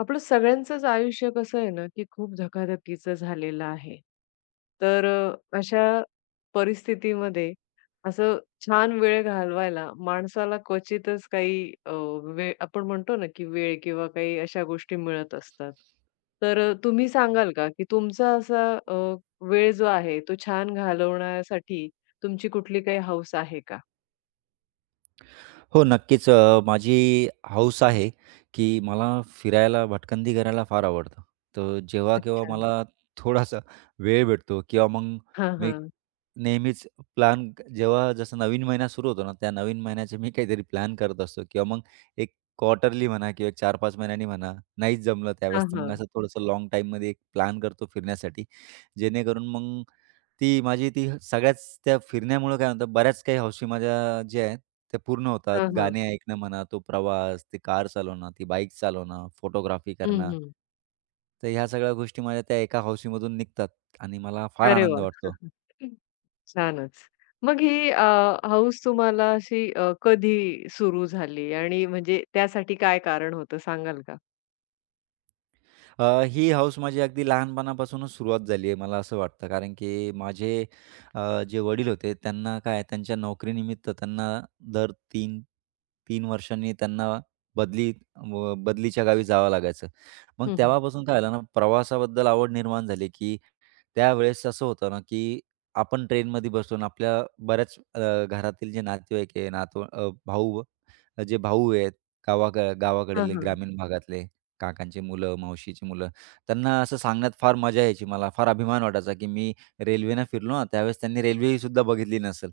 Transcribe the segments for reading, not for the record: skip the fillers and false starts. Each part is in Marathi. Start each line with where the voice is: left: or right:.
left: आपलं सगळ्यांचंच आयुष्य कसं आहे ना, की खूप धकाधकीचं झालेलं आहे. तर अशा परिस्थितीमध्ये असं छान वेळ घालवायला माणसाला क्वचितच काही वेळ आपण म्हणतो ना, की वेळ किंवा काही अशा गोष्टी मिळत असतात. तर तुम्ही सांगाल का, की तुमचा असा वेळ जो आहे तो छान घालवण्यासाठी तुमची कुठली काही हौस आहे का?
right: हो, नक्कीच. माझी हौस आहे, की मला फिरायला, भटकंती करायला फार आवडतं. तर जेव्हा-केव्हा
left: अच्छा.
right: मला थोडासा वेळ भेटतो किंवा मग
left: हां,
right: मी
left: हां.
right: नेहमीच प्लॅन जेव्हा जसं नवीन महिना सुरू होतो ना, त्या नवीन महिन्याचे मी काहीतरी प्लॅन करत असतो किंवा मग एक क्वार्टरली म्हणा किंवा 4-5 महिन्यांनी म्हणा, नाहीच जमलं त्यावेळेस,
left: हां,
right: तर मग
left: हां.
right: असं थोडंसं लाँग टाईममध्ये एक प्लॅन करतो फिरण्यासाठी. जेणेकरून मग ती माझी ती सगळ्याच त्या फिरण्यामुळं काय म्हणतात बऱ्याच काही हौशी माझ्या ज्या आहेत त्या पूर्ण होतात.
left: हां, हां.
right: गाणे ऐकणं म्हणा, तो प्रवास, ती कार चालवणं, ती बाईक चालवणं, फोटोग्राफी
left: हं,
right: करणं.
left: हं.
right: तर ह्या सगळ्या गोष्टी माझ्या त्या एका हौशीमधून निघतात आणि मला फार
left: अरे
right: आनंद
left: वाह!
right: वाटतो.
left: छानच. मग ही हौस तुम्हाला अशी कधी सुरू झाली आणि म्हणजे त्यासाठी काय कारण होतं सांगाल का?
right: अ, ही हौस माझी अगदी लहानपणापासूनच सुरुवात झाली आहे मला असं वाटतं. कारण की माझे जे वडील होते त्यांना काय त्यांच्या नोकरीनिमित्त त्यांना दर 3 वर्षांनी त्यांना बदली व बदलीच्या गावी जावं लागायचं. मग
left: हं, हं.
right: तेव्हापासून काय झालं ना प्रवासाबद्दल आवड निर्माण झाली, की त्यावेळेस असं होतं ना, की आपण ट्रेनमध्ये बसून आपल्या बऱ्याच घरातील जे नातेवाईक आहे, भाऊ जे भाऊ आहेत,
left: हां,
right: गावाकडले हं.
left: हां.
right: ग्रामीण भागातले, काकांची मुलं, मावशीची मुलं, त्यांना असं सांगण्यात फार मजा यायची मला. फार अभिमान वाटायचा, की मी रेल्वेनं फिरलो ना, त्यावेळेस त्यांनी रेल्वेसुद्धा बघितली नसेल.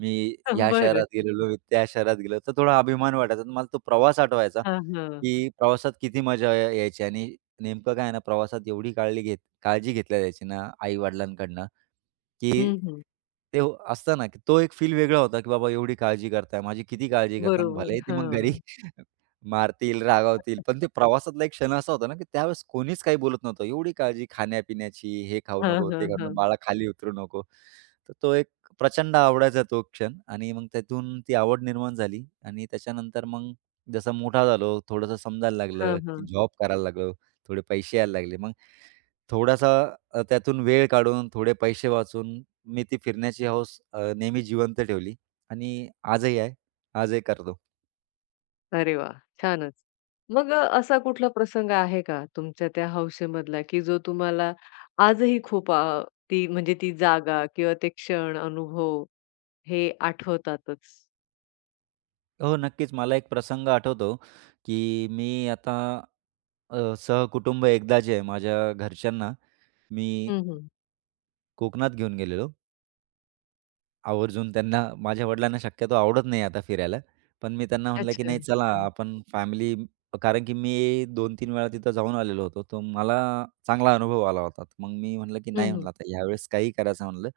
right: मी ह्या शहरात
left: बरं.
right: गेलेलो, मी त्या शहरात गेलो, तर थोडा अभिमान वाटायचा. तर मला तो प्रवास आठवायचा,
left: हां, हां.
right: की प्रवासात किती मजा यायची आणि नेमकं काय आहे ना, प्रवासात एवढी काळजी घेतल्या जायची ना आई-वडिलांकडनं की
left: हं, हं.
right: ते असतं ना, की तो एक फील वेगळा होता, की बाबा एवढी काळजी करताय, माझी किती काळजी करताय आणि
left: बरोबर.
right: भलेही ते मग घरी
left: हां.
right: मारतील, रागावतील, पण ते प्रवासातला एक क्षण असा होता ना, की त्यावेळेस कोणीच काही बोलत नव्हतं. एवढी काळजी खाण्यापिण्याची, हे खाऊ
left: हां,
right: नको,
left: हां,
right: ते खाऊ नको,
left: हां.
right: बाळा खाली उतरू नको. तर तो एक प्रचंड आवडायचा तो क्षण आणि मग त्यातून ती आवड निर्माण झाली आणि त्याच्यानंतर मग जसं मोठा झालो, थोडंसं समजायला
left: हां,
right: लागलं, की
left: हां.
right: जॉब करायला लागलो, थोडे पैसे यायला लागले. मग थोडासा त्यातून वेळ काढून, थोडे पैसे वाचून मी ती फिरण्याची हौस नेहमी जिवंत ठेवली आणि आजही आहे. आजही करतो.
left: अरे वाह! छानच. मग असा कुठला प्रसंग आहे का तुमच्या त्या हौसेमधला, की जो तुम्हाला आजही खूप ती म्हणजे ती जागा किंवा ते क्षण, अनुभव हे आठवतातच?
right: हो, नक्कीच. मला एक प्रसंग आठवतो, की मी आता सहकुटुंब एकदा जे आहे माझ्या घरच्यांना मी
left: हं, हं.
right: कोकणात घेऊन गेलेलो. आवर्जून त्यांना माझ्या वडिलांना शक्यतो आवडत नाही आता फिरायला. पण मी त्यांना म्हटलं, की
left: अच्छा.
right: "नाही चला
left: हां.
right: आपण फॅमिली" कारण की मी 2-3 वेळा तिथं जाऊन आलेलो होतो. तर मला चांगला अनुभव आला होता. तर मग मी म्हटलं, की "नाही,"
left: हं, हं.
right: म्हटलं, "आता ह्यावेळेस काही करायचं," म्हटलं,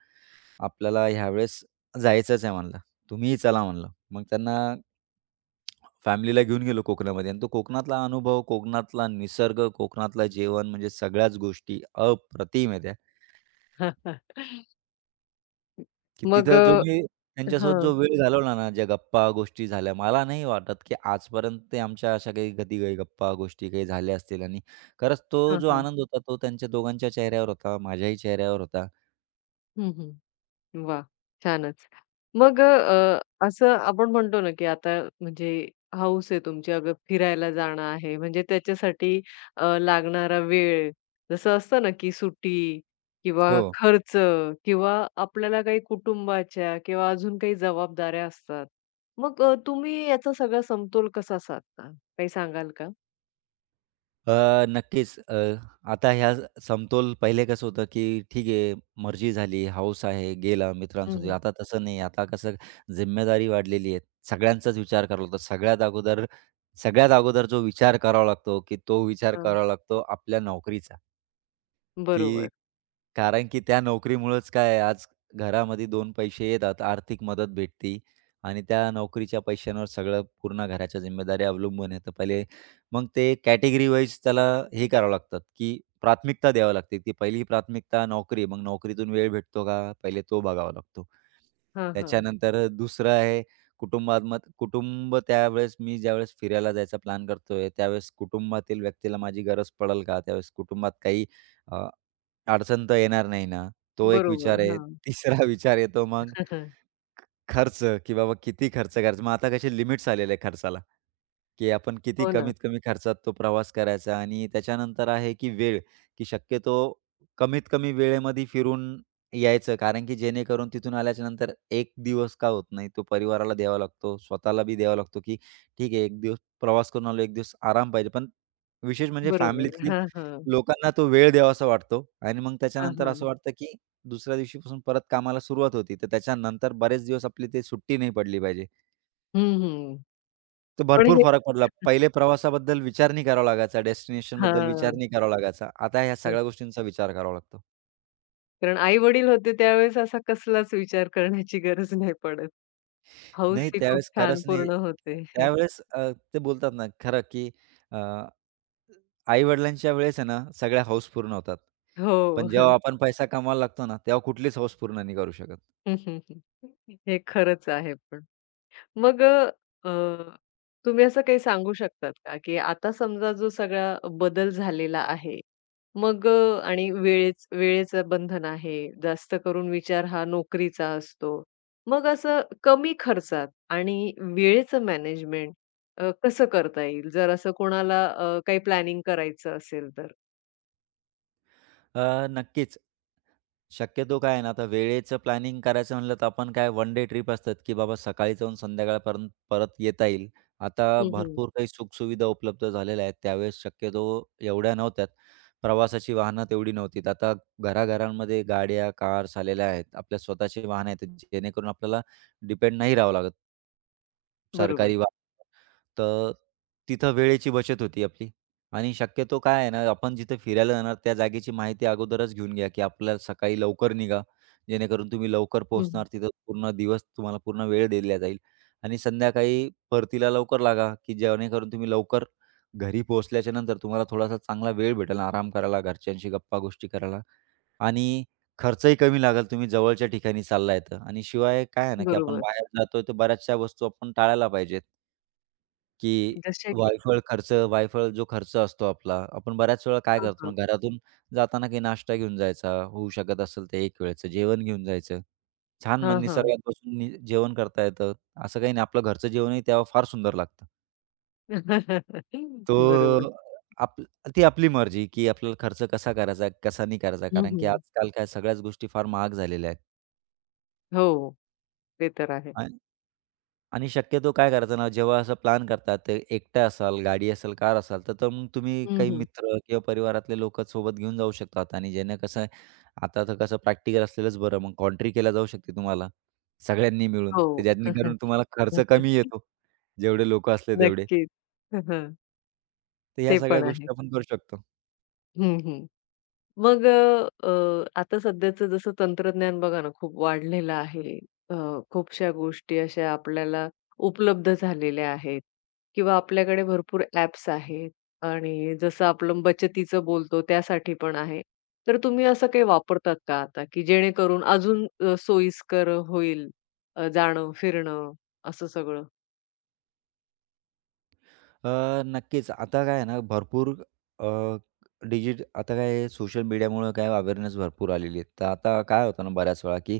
right: "आपल्याला ह्यावेळेस जायचंच आहे," म्हटलं, "तुम्हीही चला," म्हटलं. मग त्यांना फॅमिलीला घेऊन गेलो कोकणामध्ये आणि तो कोकणातला अनुभव, कोकणातला निसर्ग, कोकणातलं जेवण म्हणजे सगळ्याच गोष्टी अप्रतिम आहे की
left: मग
right: तिथं जो मी त्यांच्यासोबत
left: हां,
right: जो वेळ घालवला ना, ज्या गप्पा गोष्टी झाल्या, मला नाही वाटत की आजपर्यंत ते आमच्या अशा काही कधी काही गप्पा गोष्टी काही झाल्या असतील आणि खरंच तो
left: हां,
right: जो
left: हां.
right: आनंद होता, तो त्यांच्या दोघांच्या चेहऱ्यावर होता, माझ्याही चेहऱ्यावर होता.
left: हं, हं. वाह! छानच. मग असं आपण म्हणतो ना, की आता म्हणजे हौस आहे तुमची अगं फिरायला जाणं आहे, म्हणजे त्याच्यासाठी लागणारा वेळ, जसं असतं ना, की सुट्टी किंवा
right: हो.
left: खर्च किंवा आपल्याला काही कुटुंबाच्या किंवा अजून काही जबाबदाऱ्या असतात. मग तुम्ही याचा सगळा समतोल कसा साधता? काही सांगाल का?
right: अ, नक्कीच. आता ह्या समतोल पहिले कसं होतं, की ठीक आहे, मर्जी झाली, हौस आहे, गेला
left: हं,
right: मित्रांसोबत.
left: हं.
right: आता तसं नाही. आता कसं जिम्मेदारी वाढलेली आहे. सगळ्यांचाच विचार करावा लागतो. सगळ्यात अगोदर जो विचार करावा लागतो, की तो विचार
left: हां.
right: करावा लागतो आपल्या नोकरीचा. की
left: बरोबर.
right: कारण की त्या नोकरीमुळेच काय आहे, आज घरामध्ये 2 पैसे येतात, आर्थिक मदत भेटते आणि त्या नोकरीच्या पैशांवर सगळं पूर्ण घराच्या जिम्मेदाऱ्या अवलंबून आहे. तर पहिले मग ते कॅटेगरी वाईज त्याला हे करावं लागतात, की प्राथमिकता द्यावी लागते, की पहिली प्राथमिकता नोकरी. मग नोकरीतून वेळ भेटतो का? पहिले तो बघावा लागतो.
left: हां, हां.
right: त्याच्यानंतर दुसरं आहे कुटुंबात कुटुंब त्यावेळेस मी ज्यावेळेस फिरायला जायचा प्लॅन करतोय, त्यावेळेस कुटुंबातील व्यक्तीला माझी गरज पडेल का? त्यावेळेस कुटुंबात काही अ, अडचण तर येणार नाही ना? तो एक
left: बरोबर.
right: विचार आहे.
left: हां.
right: तिसरा विचार येतो मग
left: हां.
right: खर्च, की बाबा किती खर्च करायचा. मग आता कसे लिमिट्स आलेले आहे खर्चाला, की आपण किती
left: हो ना.
right: कमीत कमी खर्चात तो प्रवास करायचा आणि त्याच्यानंतर आहे की वेळ, की शक्यतो कमीत कमी वेळेमध्ये फिरून यायचं. कारण की जेणेकरून तिथून आल्याच्यानंतर 1 दिवस का होत नाही, तो परिवाराला द्यावा लागतो, स्वतःला बी द्यावा लागतो, की ठीक आहे 1 दिवस प्रवास करून आलो, 1 दिवस आराम पाहिजे. पण विशेष म्हणजे
left: बरोबर.
right: फॅमिलीतील
left: हां, हां.
right: लोकांना तो वेळ द्यावासा वाटतो आणि मग
left: हां,
right: त्याच्यानंतर असं
left: हां.
right: वाटतं की दुसऱ्या दिवशीपासून परत कामाला सुरुवात होती. तर त्याच्यानंतर बरेच दिवस आपली ते सुट्टी नाही पडली पाहिजे.
left: हं, हं.
right: तर
left: पण
right: भरपूर
left: हे
right: फरक पडला. पहिले प्रवासाबद्दल विचार नाही करावा लागायचा, डेस्टिनेशनबद्दल विचार
left: हां.
right: नाही करावा लागायचा. आता ह्या
left: तर
right: सगळ्या गोष्टींचा विचार करावा लागतो.
left: कारण आई-वडील होते त्यावेळेस असा कसलाच विचार करण्याची गरज नाही पडत.
right: नाही
left: हौस ही खूप
right: त्यावेळेस
left: छान
right: खरंच नाही.
left: पूर्ण होते.
right: त्यावेळेस ते बोलतात ना खरं की आई-वडिलांच्या वेळेस आहे ना सगळ्या हौस पूर्ण होतात. पण जेव्हा
left: हो.
right: आपण पैसा कमवायला लागतो ना, तेव्हा कुठलीच हौस पूर्ण नाही करू शकत.
left: हं, हं, हं. हे खरंच आहे पण. मग अ, अ, तुम्ही असं काही सांगू शकतात का, की आता समजा जो सगळा बदल झालेला आहे, मग आणि वेळेचं बंधन आहे, जास्त करून विचार हा नोकरीचा असतो. मग असं कमी खर्चात आणि वेळेचं मॅनेजमेंट कसं करता येईल? जर असं कोणाला काही प्लॅनिंग करायचं असेल तर?
right: अ, नक्कीच. शक्यतो काय आहे ना, आता वेळेचं प्लॅनिंग करायचं म्हणलं तर आपण काय वन डे ट्रिप असतात, की बाबा सकाळी जाऊन संध्याकाळपर्यंत परत येता येईल. आता
left: हं, हं.
right: भरपूर काही सुखसुविधा उपलब्ध झालेल्या आहेत. त्यावेळेस शक्यतो एवढ्या नव्हत्यात. प्रवासाची वाहनं तेवढी नव्हती. आता घराघरांमध्ये गाड्या, कार्स आलेल्या आहेत. आपल्या स्वतःची वाहनं आहेत, जेणेकरून आपल्याला डिपेंड नाही राहावं लागत.
left: बरोबर.
right: सरकारी तर तिथं वेळेची बचत होती आपली आणि शक्यतो काय आहे ना, आपण जिथे फिरायला जाणार त्या जागेची माहिती अगोदरच घेऊन घ्या, की आपल्याला सकाळी लवकर निघा, जेणेकरून तुम्ही लवकर
left: हं,
right: पोहोचणार. तिथं पूर्ण दिवस तुम्हाला पूर्ण वेळ दिला जाईल आणि संध्याकाळी परतीला लवकर लागा, की जेणेकरून तुम्ही लवकर घरी पोहोचल्याच्यानंतर तुम्हाला थोडासा चांगला वेळ भेटेल आराम करायला, घरच्यांशी गप्पा-गोष्टी करायला आणि खर्चही कमी लागेल. तुम्ही जवळच्या ठिकाणी चाललाय तर आणि शिवाय काय आहे ना, की आपण
left: बरोबर.
right: बाहेर जातोय तर बऱ्याचशा वस्तू आपण टाळायला पाहिजेत. की
left: जसे की
right: वायफळ जो खर्च असतो आपला, आपण बऱ्याच वेळा काय
left: हां,
right: करतो
left: हां.
right: ना, घरातून जाताना काही नाश्ता घेऊन जायचा, होऊ शकत असेल तर एक वेळचं जेवण घेऊन जायचं. छान मग
left: हां, हां.
right: निसर्गात बसून नि जेवण करता येतं. असं काही नाही, आपलं घरचं जेवणही तेव्हा फार सुंदर लागतं. तो
left: बरोबर.
right: आप ती आपली मर्जी, की आपल्याला खर्च कसा करायचा, कसा नाही करायचा.
left: हं,
right: कारण की
left: हं.
right: आजकाल काय सगळ्याच गोष्टी फार महाग झालेल्या आहेत.
left: हो. ते तर आहे.
right: आणि शक्यतो काय करायचं ना, जेव्हा असं प्लॅन करतात, ते एकटं असाल, गाडी असेल, कार असाल, तर तर मग तुम्ही
left: हं,
right: काही
left: हं.
right: मित्र किंवा परिवारातले लोकं सोबत घेऊन जाऊ शकतात आणि ज्यानं कसं आहे, आता तर कसं प्रॅक्टिकल असलेलंच बरं. मग कॉन्ट्री केल्या जाऊ शकते तुम्हाला सगळ्यांनी मिळून. तर
left: हो.
right: ज्याने करून तुम्हाला खर्च कमी येतो, जेवढे लोकं असले तेवढे.
left: नक्कीच. हं,
right: तर ह्या
left: ते
right: सगळ्या
left: पण आहे.
right: गोष्टी आपण करू शकतो.
left: हं, हं. मग अ, अ, आता सध्याचं जसं तंत्रज्ञान बघा ना, खूप वाढलेलं आहे. अ, खूपशा गोष्टी अशा आपल्याला उपलब्ध झालेल्या आहेत किंवा आपल्याकडे भरपूर ॲप्स आहेत आणि जसं आपण बचतीचं बोलतो त्यासाठी पण आहे. तर तुम्ही असं काही वापरतात का आता, की जेणेकरून अजून सोयीस्कर होईल जाणं, फिरणं असं सगळं?
right: अ, नक्कीच. आता काय आहे ना, भरपूर अ, आता काय सोशल मीडियामुळं काय अवेअरनेस भरपूर आलेली आहे. तर आता काय होतं ना बऱ्याच वेळा, की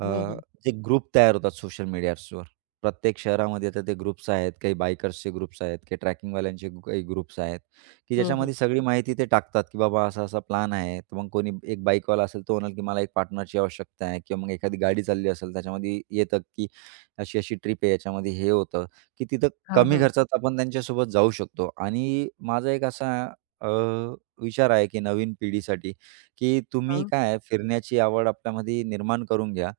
right: अ,
left: हं, हं.
right: जे ग्रुप तयार होतात सोशल मीडियावर. प्रत्येक शहरामध्ये आता ते ग्रुप्स आहेत. काही बायकर्सचे ग्रुप्स आहेत, काही काही ग्रुप्स आहेत, की
left: हं, हं.
right: ज्याच्यामध्ये सगळी माहिती ते टाकतात, की बाबा असा-असा प्लॅन आहे. तर मग कोणी एक बाईकवाला असेल, तो म्हणाल, की मला एक पार्टनरची आवश्यकता आहे किंवा मग एखादी गाडी चालली असेल, त्याच्यामध्ये येतं, की अशी-अशी ट्रिप आहे, याच्यामध्ये हे होतं, की तिथं
left: हां,
right: कमी
left: हां.
right: खर्चात आपण त्यांच्यासोबत जाऊ शकतो आणि माझा एक असा अ, विचार आहे की नवीन पिढीसाठी, की तुम्ही
left: हां.
right: काय आहे फिरण्याची आवड आपल्यामध्ये निर्माण करून घ्या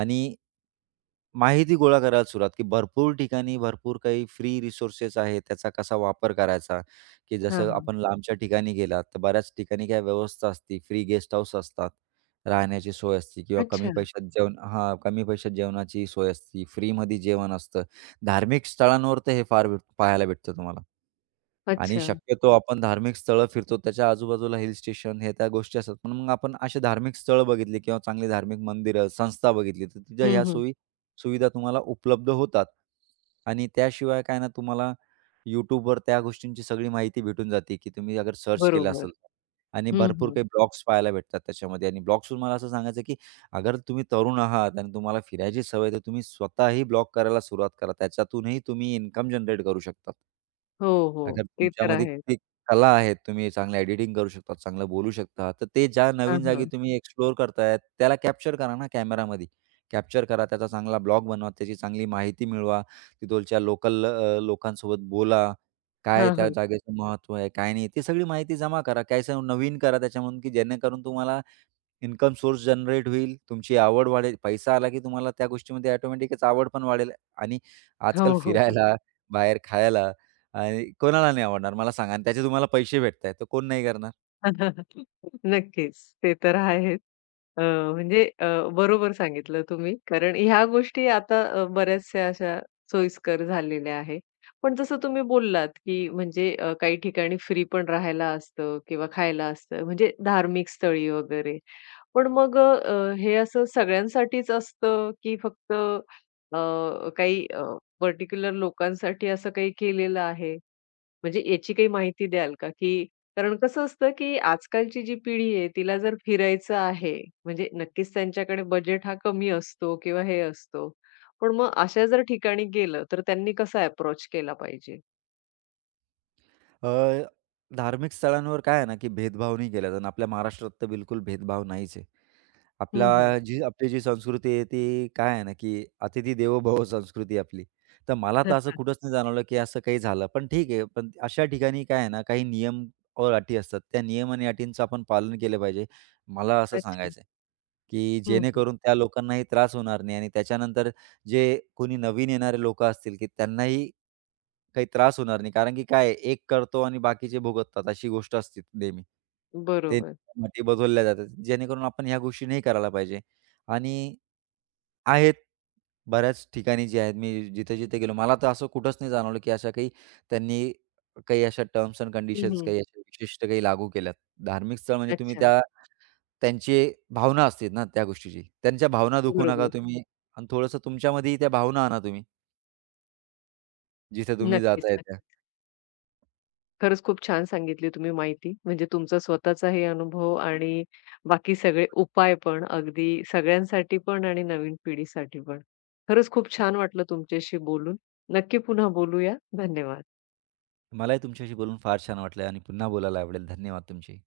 right: आणि माहिती गोळा करायला सुरुवात, की भरपूर ठिकाणी भरपूर काही फ्री रिसोर्सेस आहेत. त्याचा कसा वापर करायचा, की
left: हां,
right: जसं
left: हां.
right: आपण हो. लांबच्या ठिकाणी गेलात, तर बऱ्याच ठिकाणी काय व्यवस्था असते. फ्री गेस्ट हाऊस असतात. राहण्याची सोय असते किंवा
left: अच्छा,
right: कमी पैशात जेवणाची सोय असते. फ्रीमध्ये जेवण असतं. धार्मिक स्थळांवर तर हे फार भेट पाहायला भेटतं तुम्हाला. आणि
left: अच्छा.
right: शक्यतो आपण धार्मिक स्थळं फिरतो. त्याच्या आजूबाजूला हिल स्टेशन हे त्या गोष्टी असतात. पण मग आपण असे धार्मिक स्थळं बघितली किंवा चांगली धार्मिक मंदिरं, संस्था बघितली, तर तिथं
left: हं,
right: ह्या
left: हं.
right: सोयी सुविधा तुम्हाला उपलब्ध होतात आणि त्याशिवाय काय ना तुम्हाला YouTubeवर त्या गोष्टींची सगळी माहिती भेटून जाते, की तुम्ही अगर सर्च केलं
left: बरोबर.
right: असेल तर आणि
left: हं,
right: भरपूर
left: हं.
right: काही ब्लॉग्स पाहायला भेटतात त्याच्यामध्ये आणि ब्लॉग्सहून मला असं सांगायचं, की अगर तुम्ही तरुण आहात आणि तुम्हाला फिरायची सवय तर तुम्ही स्वतःही ब्लॉग करायला सुरुवात करा. त्याच्यातूनही तुम्ही इन्कम जनरेट करू शकतात.
left: हो, हो.
right: अगर
left: ते तर
right: तुमच्यामध्ये
left: आहे.
right: ती कला आहे, तुम्ही चांगलं एडिटिंग करू शकता, चांगलं बोलू शकता, तर ते ज्या
left: हां,
right: नवीन जागी
left: हां.
right: तुम्ही एक्सप्लोर करताय, त्याला कॅप्चर करा ना कॅमेरामध्ये. कॅप्चर करा, त्याचा चांगला ब्लॉग बनवा, त्याची चांगली माहिती मिळवा, तिथलच्या लोकल लोकांसोबत बोला. काय
left: हां,
right: त्या
left: हां.
right: जागेचं महत्त्व आहे, काय नाही? ती सगळी माहिती जमा करा. काहीसं नवीन करा त्याच्यामधून, की जेणेकरून तुम्हाला इन्कम सोर्स जनरेट होईल, तुमची आवड वाढेल. पैसा आला की तुम्हाला त्या गोष्टीमध्ये ऑटोमॅटिकच आवड पण वाढेल आणि आजकाल
left: हो, हो.
right: फिरायला, बाहेर खायला आणि कोणाला नाही आवडणार मला सांगा आणि त्याचे तुम्हाला पैसे भेटतायत, तर कोण नाही करणार?
left: नक्कीच. ते तर आहेच. म्हणजे बरोबर सांगितलं तुम्ही. कारण ह्या गोष्टी आता बऱ्याचशा अशा सोयीस्कर झालेल्या आहे. पण जसं तुम्ही बोललात, की म्हणजे काही ठिकाणी फ्री पण राहायला असतं किंवा खायला असतं, म्हणजे धार्मिक स्थळी वगैरे. पण मग हे असं सगळ्यांसाठीच असतं, की फक्त अ, काही पर्टिक्युलर लोकांसाठी असं काही केलेलं आहे? म्हणजे याची काही माहिती द्याल का? की कारण कसं असतं, की आजकालची जी पिढी आहे तिला जर फिरायचं आहे, म्हणजे नक्कीच त्यांच्याकडे बजेट हा कमी असतो किंवा हे असतो. पण मग अशा जर ठिकाणी गेलं तर त्यांनी कसा अप्रोच केला पाहिजे?
right: अ, धार्मिक स्थळांवर काय आहे ना, की भेदभाव नाही केला जात आणि आपल्या महाराष्ट्रात तर बिलकुल भेदभाव नाहीच आहे.
left: हं, हं.
right: आपला जी आपली जी संस्कृती आहे ती काय आहे ना, की अतिथी देवो भव संस्कृती आपली. तर मला तर असं कुठंच नाही जाणवलं, की असं काही झालं. पण ठीक आहे, पण अशा ठिकाणी काय आहे ना, काही नियम और अटी असतात. त्या नियम आणि अटींचं आपण पालन केलं पाहिजे. मला असं
left: अच्छा.
right: सांगायचं आहे, की
left: हं, हं.
right: जेणेकरून त्या लोकांनाही त्रास होणार नाही आणि त्याच्यानंतर जे कोणी नवीन येणारे लोकं असतील, की त्यांनाही काही त्रास होणार नाही. कारण की काय आहे, एक करतो आणि बाकीचे भोगतात अशी गोष्ट असते नेहमी. ते
left: बरोबर.
right: माती बदलल्या जातात. जेणेकरून आपण ह्या गोष्टी नाही करायला पाहिजे. आणि आहेत बऱ्याच ठिकाणी जे आहेत मी जिथे-जिथे गेलो मला तर असं कुठंच नाही जाणवलं, की अशा काही त्यांनी काही अशा टर्म्स एंड
left: हं,
right: कंडिशन्स
left: हं.
right: काही अशा विशिष्ट काही लागू केल्यात. धार्मिक स्थळ म्हणजे तुम्ही
left: अच्छा.
right: त्या त्यांची भावना असते ना त्या गोष्टीची. त्यांच्या भावना दुखवू नका
left: बरोबर.
right: तुम्ही आणि थोडंसं तुमच्यामध्येही त्या भावना आणा तुम्ही, जिथे तुम्ही
left: नक्कीच.
right: जाताय त्या.
left: खरंच खूप छान सांगितली तुम्ही माहिती. म्हणजे तुमचा स्वतःचा हे अनुभव आणि बाकी सगळे उपाय पण अगदी सगळ्यांसाठी पण आणि नवीन पिढीसाठी पण. खरंच खूप छान वाटलं तुमच्याशी बोलून. नक्की पुन्हा बोलूया. धन्यवाद.
right: मलाही तुमच्याशी बोलून फार छान वाटलं आणि पुन्हा बोलायला आवडेल. धन्यवाद तुमचे.